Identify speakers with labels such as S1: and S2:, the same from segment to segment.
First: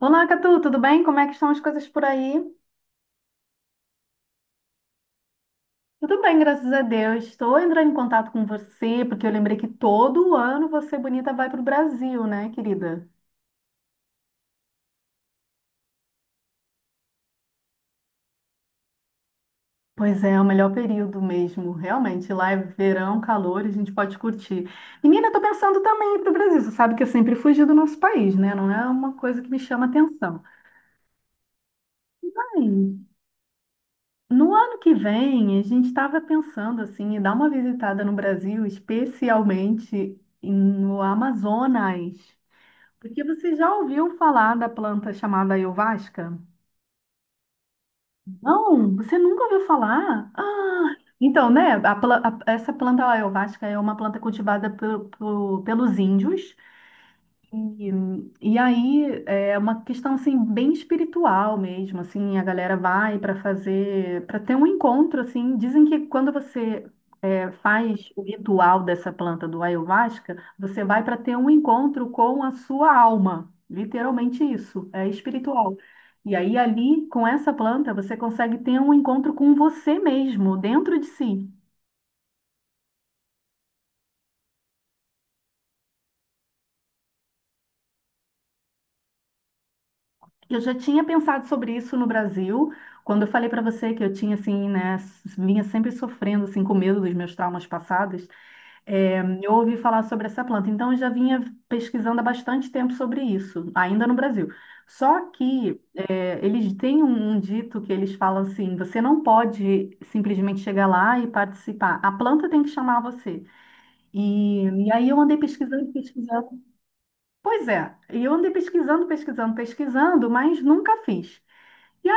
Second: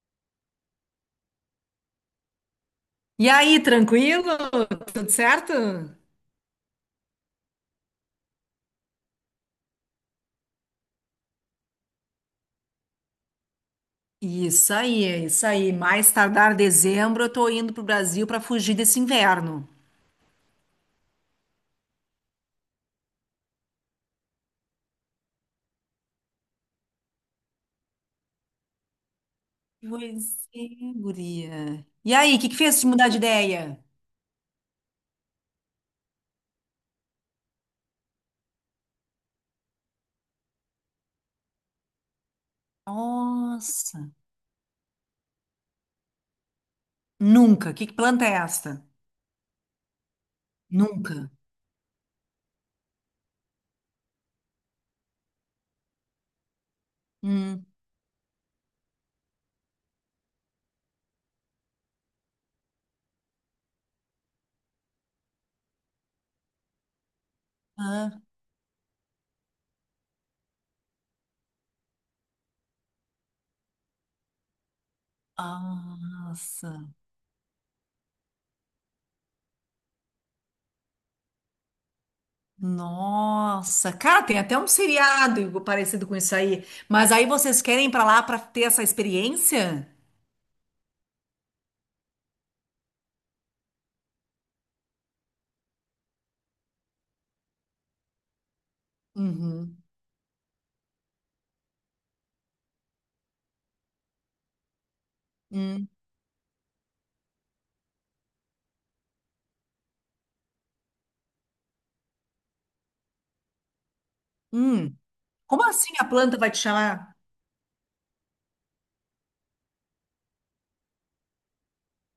S1: Olá, Catu, tudo bem? Como é que estão as coisas por aí?
S2: E aí, tranquilo? Tudo certo?
S1: Tudo bem, graças a Deus. Estou entrando em contato com você porque eu lembrei que todo ano você bonita vai para o Brasil, né, querida?
S2: Isso aí, isso aí. Mais tardar dezembro, eu tô indo pro Brasil para fugir desse inverno.
S1: Pois é, é o melhor período mesmo, realmente. Lá é verão, calor, a gente pode curtir. Menina, estou pensando também em ir para o Brasil. Você sabe que eu sempre fugi do nosso país, né? Não é uma coisa que me chama atenção.
S2: Pois é, guria. E aí, o que que
S1: Ai,
S2: fez te mudar de ideia?
S1: no ano que vem, a gente estava pensando assim, em dar uma visitada no Brasil, especialmente no Amazonas. Porque você já
S2: Nossa,
S1: ouviu falar da planta chamada ayahuasca?
S2: nunca. Que planta é esta?
S1: Não, você nunca ouviu falar? Ah,
S2: Nunca.
S1: então, né? a pla- a- essa planta ayahuasca é uma planta cultivada pelos índios.
S2: Hum.
S1: E, e aí é uma questão assim bem espiritual mesmo, assim, a galera vai para fazer, para ter um encontro assim, dizem que quando você faz
S2: Hã?
S1: o ritual dessa planta do ayahuasca, você vai para ter um encontro com a sua alma. Literalmente isso, é espiritual. E aí,
S2: Nossa,
S1: ali, com essa planta, você consegue ter um encontro com você mesmo, dentro de si.
S2: nossa. Cara, tem até um seriado parecido com isso aí. Mas aí vocês querem ir pra lá pra ter essa experiência?
S1: Eu já tinha pensado sobre isso no Brasil, quando eu falei para você que eu tinha, assim, né, vinha sempre sofrendo, assim, com medo dos meus traumas passados. É, eu ouvi
S2: Uhum.
S1: falar sobre essa planta, então eu já vinha pesquisando há bastante tempo sobre isso, ainda no Brasil. Só que
S2: Hum.
S1: eles têm um dito que eles falam assim: você não pode simplesmente chegar lá e participar, a planta tem que chamar você. E
S2: Hum.
S1: aí eu andei
S2: Como
S1: pesquisando,
S2: assim a planta
S1: pesquisando.
S2: vai te chamar?
S1: Pois é, e eu andei pesquisando, pesquisando, pesquisando, mas nunca fiz. e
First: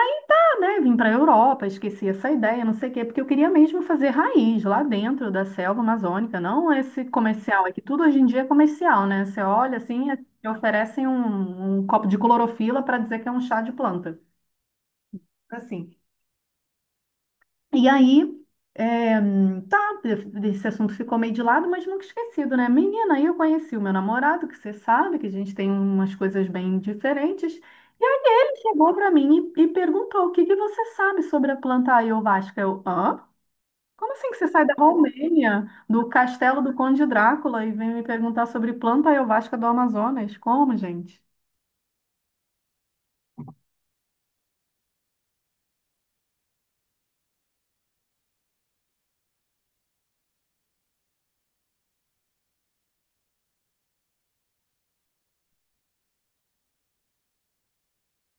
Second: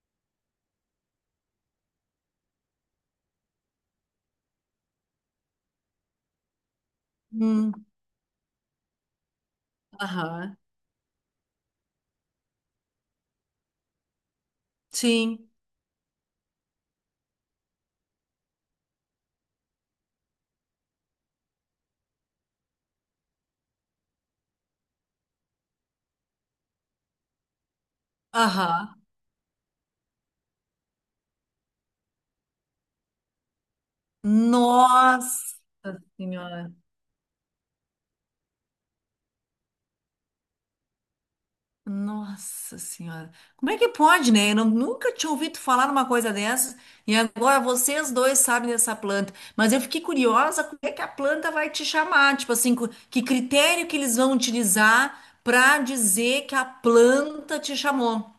S1: né, vim para a Europa, esqueci essa ideia, não sei o quê, porque eu queria mesmo fazer raiz lá dentro da selva amazônica, não esse comercial, é
S2: Hum,
S1: que tudo hoje em dia é comercial, né? Você olha assim, te
S2: aham.
S1: oferecem um, um copo de clorofila para dizer que é um chá de planta,
S2: Sim,
S1: assim. E aí, é, tá, esse assunto ficou meio de lado, mas nunca esquecido, né? Menina, aí eu conheci o meu namorado, que você sabe que a gente tem umas coisas bem diferentes. E aí ele chegou
S2: aham.
S1: para mim e perguntou: o que que você sabe sobre a planta ayovasca? Eu, hã? Como assim que você sai da Romênia,
S2: Nossa
S1: do castelo
S2: Senhora.
S1: do Conde Drácula, e vem me perguntar sobre planta ayovasca do Amazonas? Como, gente?
S2: Nossa Senhora. Como é que pode, né? Eu não- Nunca tinha ouvido falar numa coisa dessa e agora vocês dois sabem dessa planta. Mas eu fiquei curiosa como é que a planta vai te chamar. Tipo assim, que critério que eles vão utilizar para dizer que a planta te chamou?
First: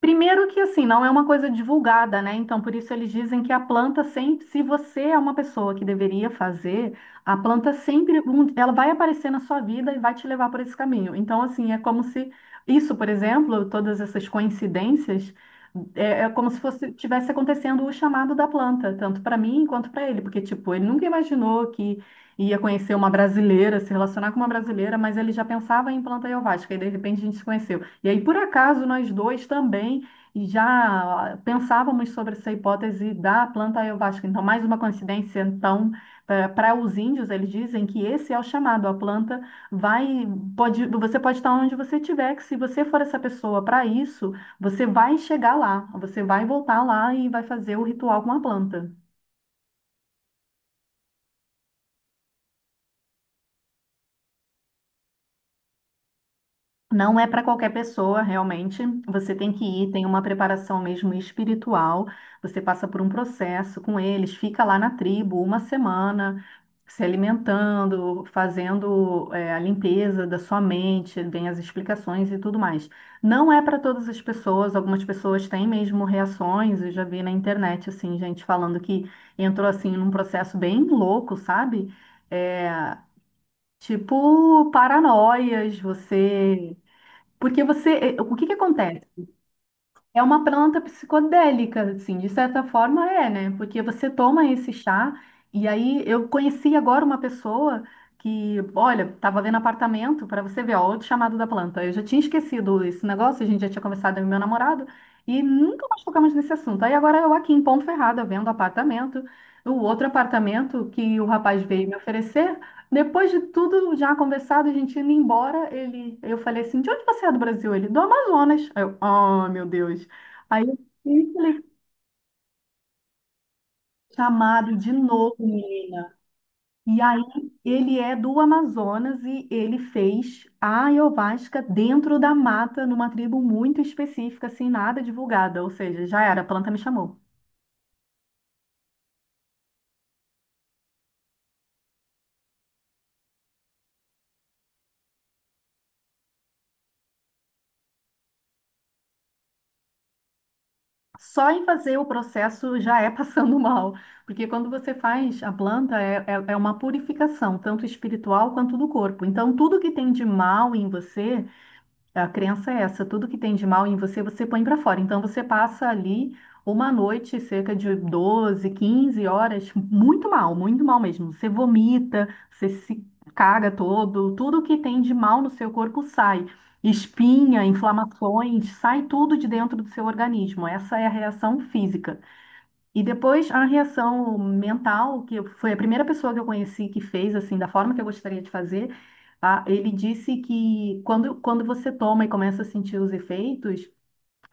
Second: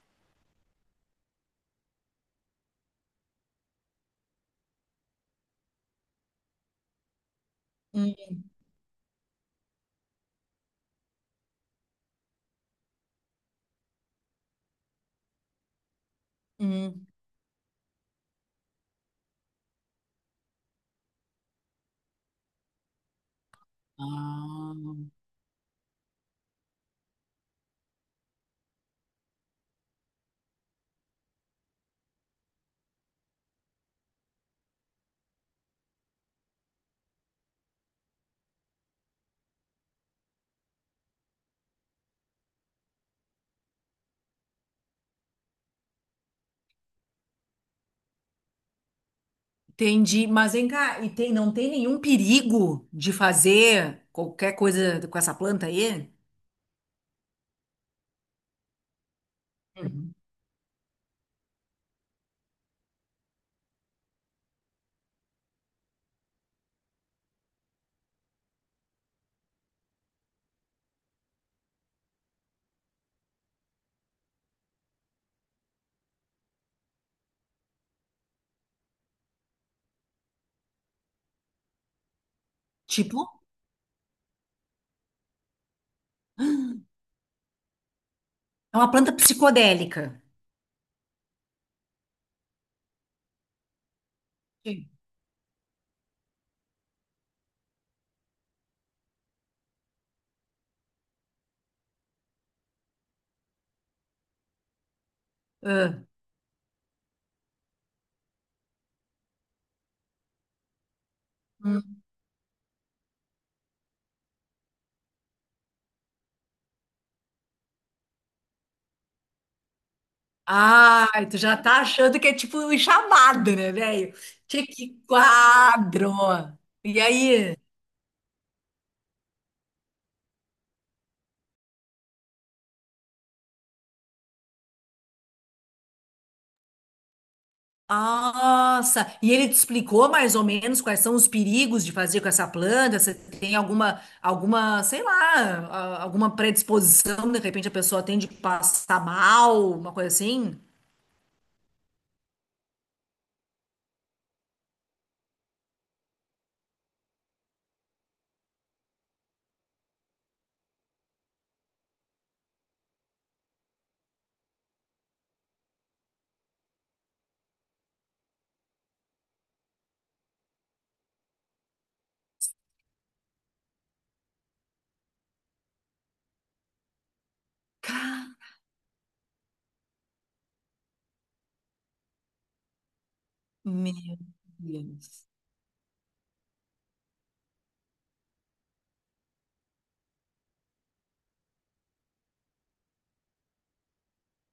S1: Primeiro que assim, não é uma coisa divulgada, né? Então, por isso eles dizem que a planta sempre, se você é uma pessoa que deveria fazer, a planta
S2: Hum,
S1: sempre, ela vai aparecer na sua vida e vai te levar por esse caminho. Então, assim, é como se isso, por exemplo, todas essas coincidências, é como se fosse
S2: hum.
S1: tivesse acontecendo o chamado da planta, tanto para mim quanto para ele, porque tipo, ele nunca imaginou que ia conhecer uma brasileira, se relacionar com uma
S2: Ah.
S1: brasileira, mas ele já pensava em planta ayahuasca e de repente a gente se conheceu. E aí, por acaso, nós dois também já pensávamos sobre essa hipótese da planta ayahuasca. Então, mais uma coincidência. Então, para os índios, eles dizem que esse é o chamado. A planta vai, pode, você pode estar onde você estiver, que se você for essa pessoa para isso, você vai chegar lá, você vai voltar lá e vai fazer o ritual com a planta.
S2: Entendi, mas vem cá, e não tem nenhum perigo de fazer qualquer coisa com essa planta aí?
S1: Não é para qualquer pessoa, realmente. Você tem que ir, tem
S2: Uhum.
S1: uma preparação mesmo espiritual. Você passa por um processo com eles, fica lá na tribo uma semana, se alimentando, fazendo, é, a limpeza da sua mente, vem as explicações e tudo mais. Não é para todas as pessoas, algumas pessoas têm mesmo reações. Eu já vi na internet, assim, gente falando que entrou assim num processo bem louco, sabe? É,
S2: Tipo,
S1: tipo paranoias, você. Porque você, o que que
S2: é uma
S1: acontece?
S2: planta psicodélica.
S1: É uma planta psicodélica, assim, de certa forma é, né? Porque você toma esse
S2: Sim.
S1: chá, e aí eu conheci agora uma pessoa que, olha, tava vendo apartamento, para você ver, ó, outro chamado da planta. Eu já tinha esquecido esse negócio, a gente já tinha conversado com meu namorado, e nunca
S2: Ah,
S1: mais tocamos nesse assunto. Aí agora eu aqui em Ponto Ferrada, vendo apartamento, o outro apartamento que o rapaz veio me
S2: hum.
S1: oferecer, depois de tudo já conversado, a gente indo embora, ele, eu falei assim, de onde você é do Brasil? Ele, do Amazonas. Aí eu, oh, meu Deus. Aí eu
S2: Ai,
S1: fui
S2: tu já
S1: tele-
S2: tá achando que é tipo um chamado, né, velho? Tchê,
S1: chamado de
S2: que
S1: novo,
S2: quadro!
S1: menina.
S2: E
S1: E aí
S2: aí?
S1: ele é do Amazonas e ele fez a ayahuasca dentro da mata, numa tribo muito específica, assim, nada divulgada. Ou seja, já era, a planta me chamou.
S2: Nossa! E ele te explicou mais ou menos quais são os perigos de fazer com essa planta? Você tem alguma, sei lá, alguma predisposição? De repente a pessoa tende a passar mal, uma coisa assim?
S1: Só em fazer o processo já é passando mal, porque quando você faz a planta é uma purificação, tanto espiritual quanto do corpo. Então, tudo que tem de mal em você. A crença é essa, tudo que tem de mal em você, você põe para fora. Então você passa ali uma noite, cerca de 12-15 horas, muito mal mesmo. Você vomita, você se caga todo, tudo que tem de mal no seu corpo sai. Espinha, inflamações, sai tudo de dentro do seu organismo. Essa é a reação física. E depois a
S2: Meu
S1: reação mental,
S2: Deus.
S1: foi a primeira pessoa que eu conheci que fez assim, da forma que eu gostaria de fazer, ah, ele disse que quando, quando você toma e começa a sentir os efeitos,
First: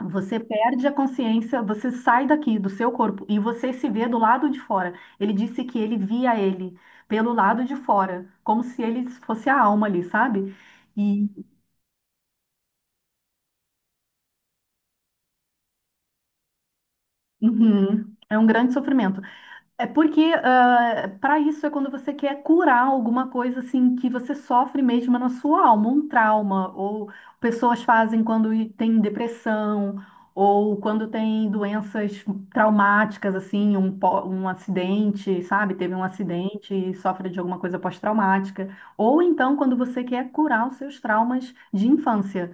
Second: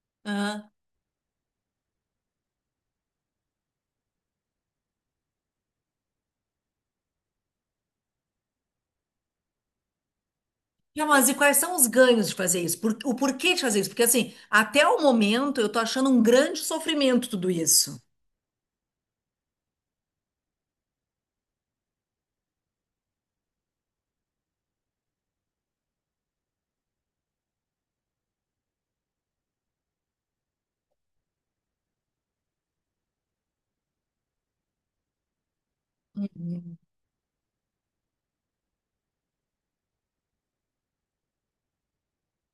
S1: você
S2: Ah,
S1: perde a consciência, você sai daqui do seu corpo e você se vê do lado de fora. Ele disse que ele via ele pelo lado de fora, como se ele fosse a alma ali, sabe?
S2: não,
S1: E
S2: mas e quais são os ganhos de fazer isso? O porquê de fazer isso? Porque assim, até o momento eu tô achando um grande sofrimento tudo isso.
S1: uhum, é um grande sofrimento. É porque para isso é quando você quer curar alguma coisa assim que você sofre mesmo na sua alma, um trauma, ou pessoas fazem quando tem depressão, ou quando tem doenças traumáticas, assim, um acidente, sabe? Teve um acidente e sofre de alguma coisa pós-traumática. Ou então quando você quer curar os seus traumas de infância.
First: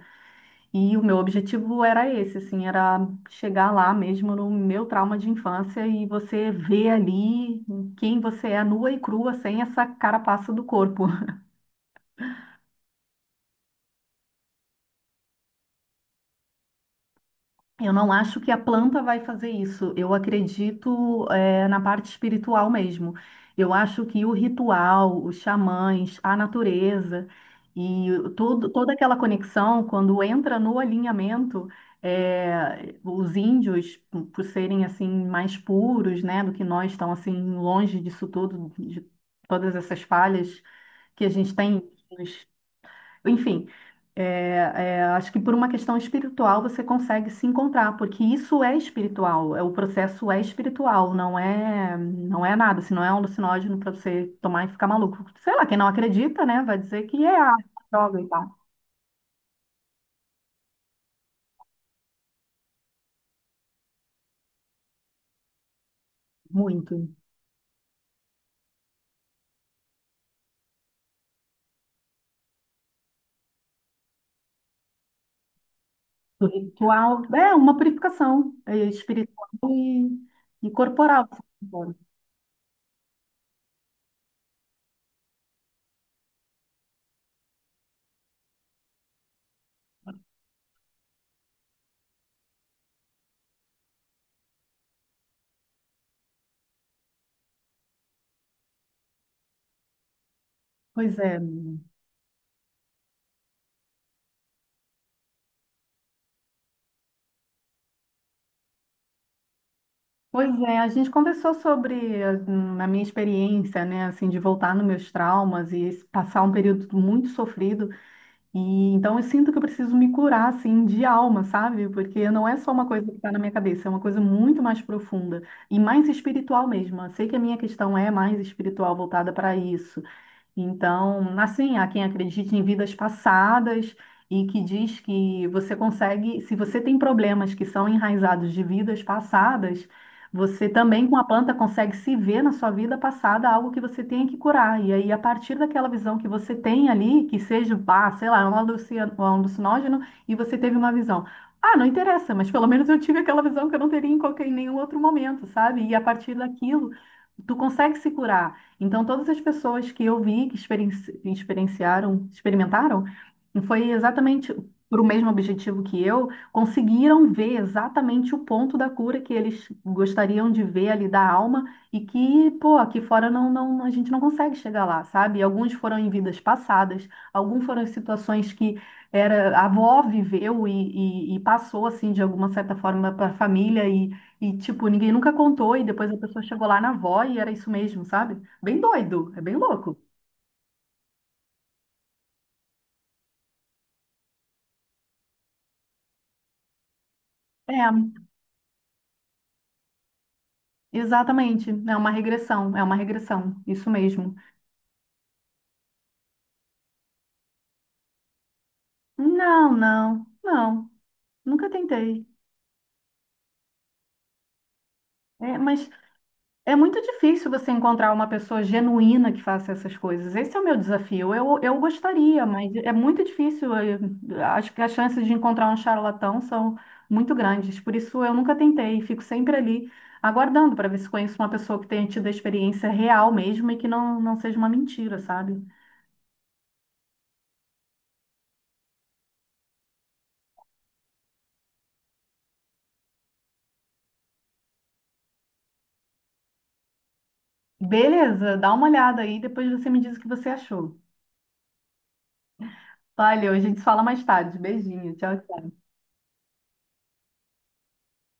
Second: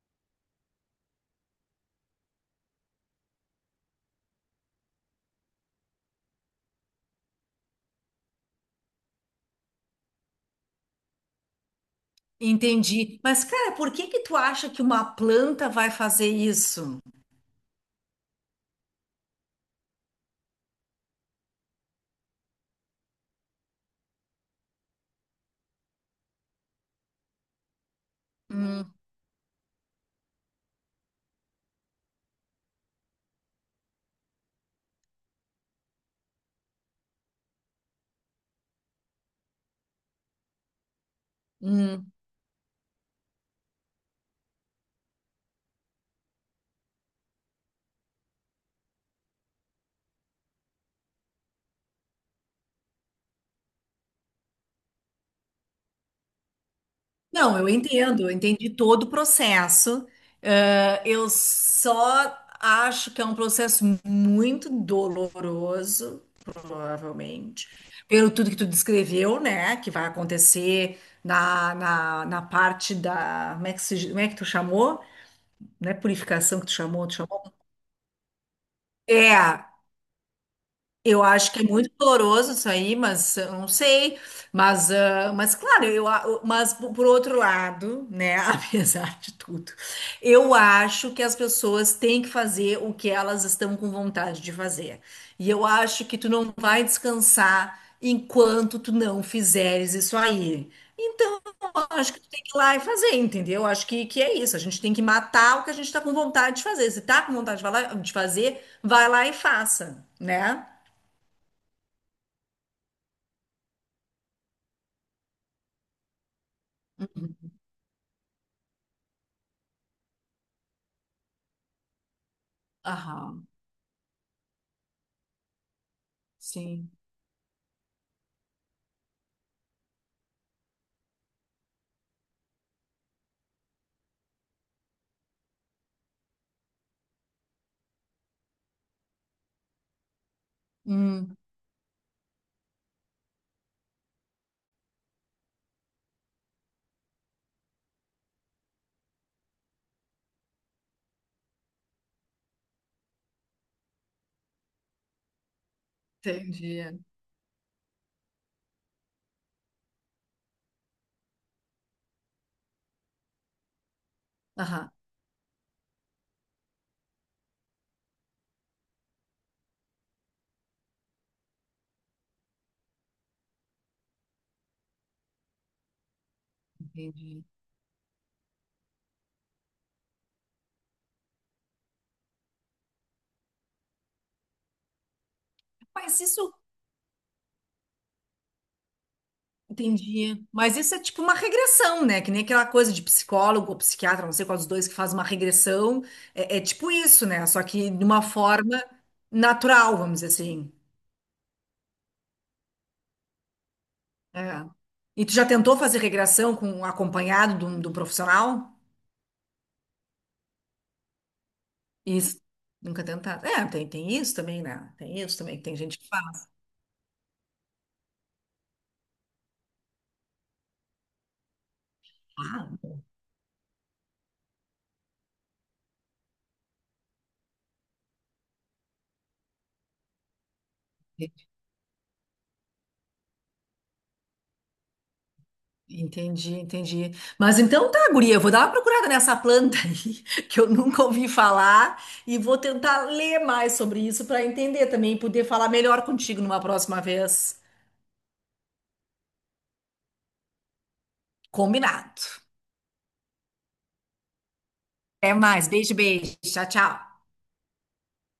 S1: E o meu objetivo era esse, assim, era chegar lá mesmo no meu trauma de infância e você ver ali quem você é nua e crua, sem essa carapaça do corpo.
S2: Entendi. Mas, cara, por que que tu acha que uma planta vai fazer isso?
S1: Eu não acho que a planta vai fazer isso. Eu acredito, na parte espiritual mesmo. Eu acho que o ritual, os xamãs, a natureza todo, toda
S2: Hum,
S1: aquela conexão, quando entra no alinhamento, os índios, por serem assim mais puros, né, do que nós, estão assim longe disso tudo, de todas essas falhas que a gente tem.
S2: hum.
S1: Enfim, acho que por uma questão espiritual você consegue se encontrar, porque isso é espiritual, é, o processo é espiritual, não é nada, se não é um alucinógeno para você tomar e ficar maluco. Sei lá, quem não acredita, né, vai dizer que é a
S2: Não, eu
S1: droga
S2: entendo,
S1: e
S2: eu
S1: tal.
S2: entendi todo o processo. Eu só acho que é um processo muito doloroso,
S1: Muito.
S2: provavelmente, pelo tudo que tu descreveu, né? Que vai acontecer na parte da. Como é que, como é que tu chamou? Não é
S1: O
S2: purificação que tu chamou, tu
S1: ritual
S2: chamou?
S1: é uma purificação é, espiritual
S2: É,
S1: e
S2: eu
S1: corporal.
S2: acho que é muito doloroso isso aí, mas eu não sei. Mas, ah, mas claro, mas por outro lado, né, apesar de tudo, eu acho que as pessoas têm que fazer o que elas estão com vontade de fazer. E eu acho que tu não vai descansar enquanto tu não fizeres isso aí.
S1: Pois é.
S2: Então, eu acho que tu tem que ir lá e fazer, entendeu? Eu acho que é isso. A gente tem que matar o que a gente está com vontade de fazer. Se tá com vontade de fazer, vai lá e faça,
S1: Pois
S2: né?
S1: é, a gente conversou sobre a minha experiência, né, assim, de voltar nos meus traumas e passar um período muito sofrido. E então eu sinto que eu preciso me curar, assim, de alma, sabe? Porque não é só uma coisa que está na
S2: Aham,
S1: minha cabeça, é uma coisa muito mais profunda e mais espiritual
S2: sim.
S1: mesmo. Eu sei que a minha questão é mais espiritual, voltada para isso. Então, assim, há quem acredite em vidas passadas e que diz que você consegue, se você tem problemas que são enraizados de vidas passadas, você também com a
S2: Hum,
S1: planta consegue se ver na sua vida passada algo que você tem que curar. E aí, a partir daquela visão que você tem ali, que seja, ah, sei lá, é um um alucinógeno, e você teve uma visão. Ah, não interessa, mas pelo menos eu tive aquela visão que eu não teria em qualquer, em nenhum outro momento, sabe? E a partir daquilo,
S2: entendi.
S1: tu consegue se curar. Então, todas as pessoas que eu vi que experienciaram, experimentaram, foi exatamente
S2: Aham,
S1: para o mesmo objetivo que eu, conseguiram ver exatamente o ponto da cura que eles gostariam de ver ali da alma e que, pô, aqui fora não, não, a gente não consegue chegar lá, sabe? Alguns foram em vidas passadas,
S2: entendi.
S1: alguns foram em situações que era, a avó viveu e passou, assim, de alguma certa forma para a família e, tipo, ninguém nunca contou e depois a
S2: Mas
S1: pessoa
S2: isso,
S1: chegou lá na avó e era isso mesmo, sabe? Bem doido, é bem louco.
S2: entendi. Mas isso é tipo uma regressão, né? Que nem aquela coisa de psicólogo ou psiquiatra, não sei qual dos dois que faz uma regressão. É, é tipo isso, né? Só
S1: É,
S2: que de uma forma natural, vamos dizer assim.
S1: exatamente. É uma regressão, isso mesmo.
S2: É. E tu já tentou fazer regressão com um acompanhado de um profissional?
S1: Não, não, não, nunca tentei.
S2: Isso. Nunca tentado. É, tem, tem isso também, né? Tem isso também,
S1: É,
S2: que tem
S1: mas
S2: gente que faz.
S1: é muito difícil você encontrar uma pessoa genuína que faça essas coisas. Esse é o meu desafio. Eu gostaria,
S2: Ah,
S1: mas é muito difícil. Acho que as chances de encontrar um charlatão são muito grandes. Por isso, eu nunca tentei. Fico sempre ali aguardando para ver se conheço uma pessoa que tenha tido a experiência real mesmo e que não seja uma mentira, sabe?
S2: entendi, entendi. Mas então tá, guria, eu vou dar uma procurada nessa planta aí, que eu nunca ouvi falar, e vou tentar ler mais sobre isso para entender também e poder falar melhor contigo numa próxima vez.
S1: Beleza, dá uma olhada aí, depois você me diz o que você achou.
S2: Combinado.
S1: Valeu, a gente se fala mais tarde. Beijinho,
S2: Até
S1: tchau,
S2: mais.
S1: tchau.
S2: Beijo, beijo. Tchau, tchau.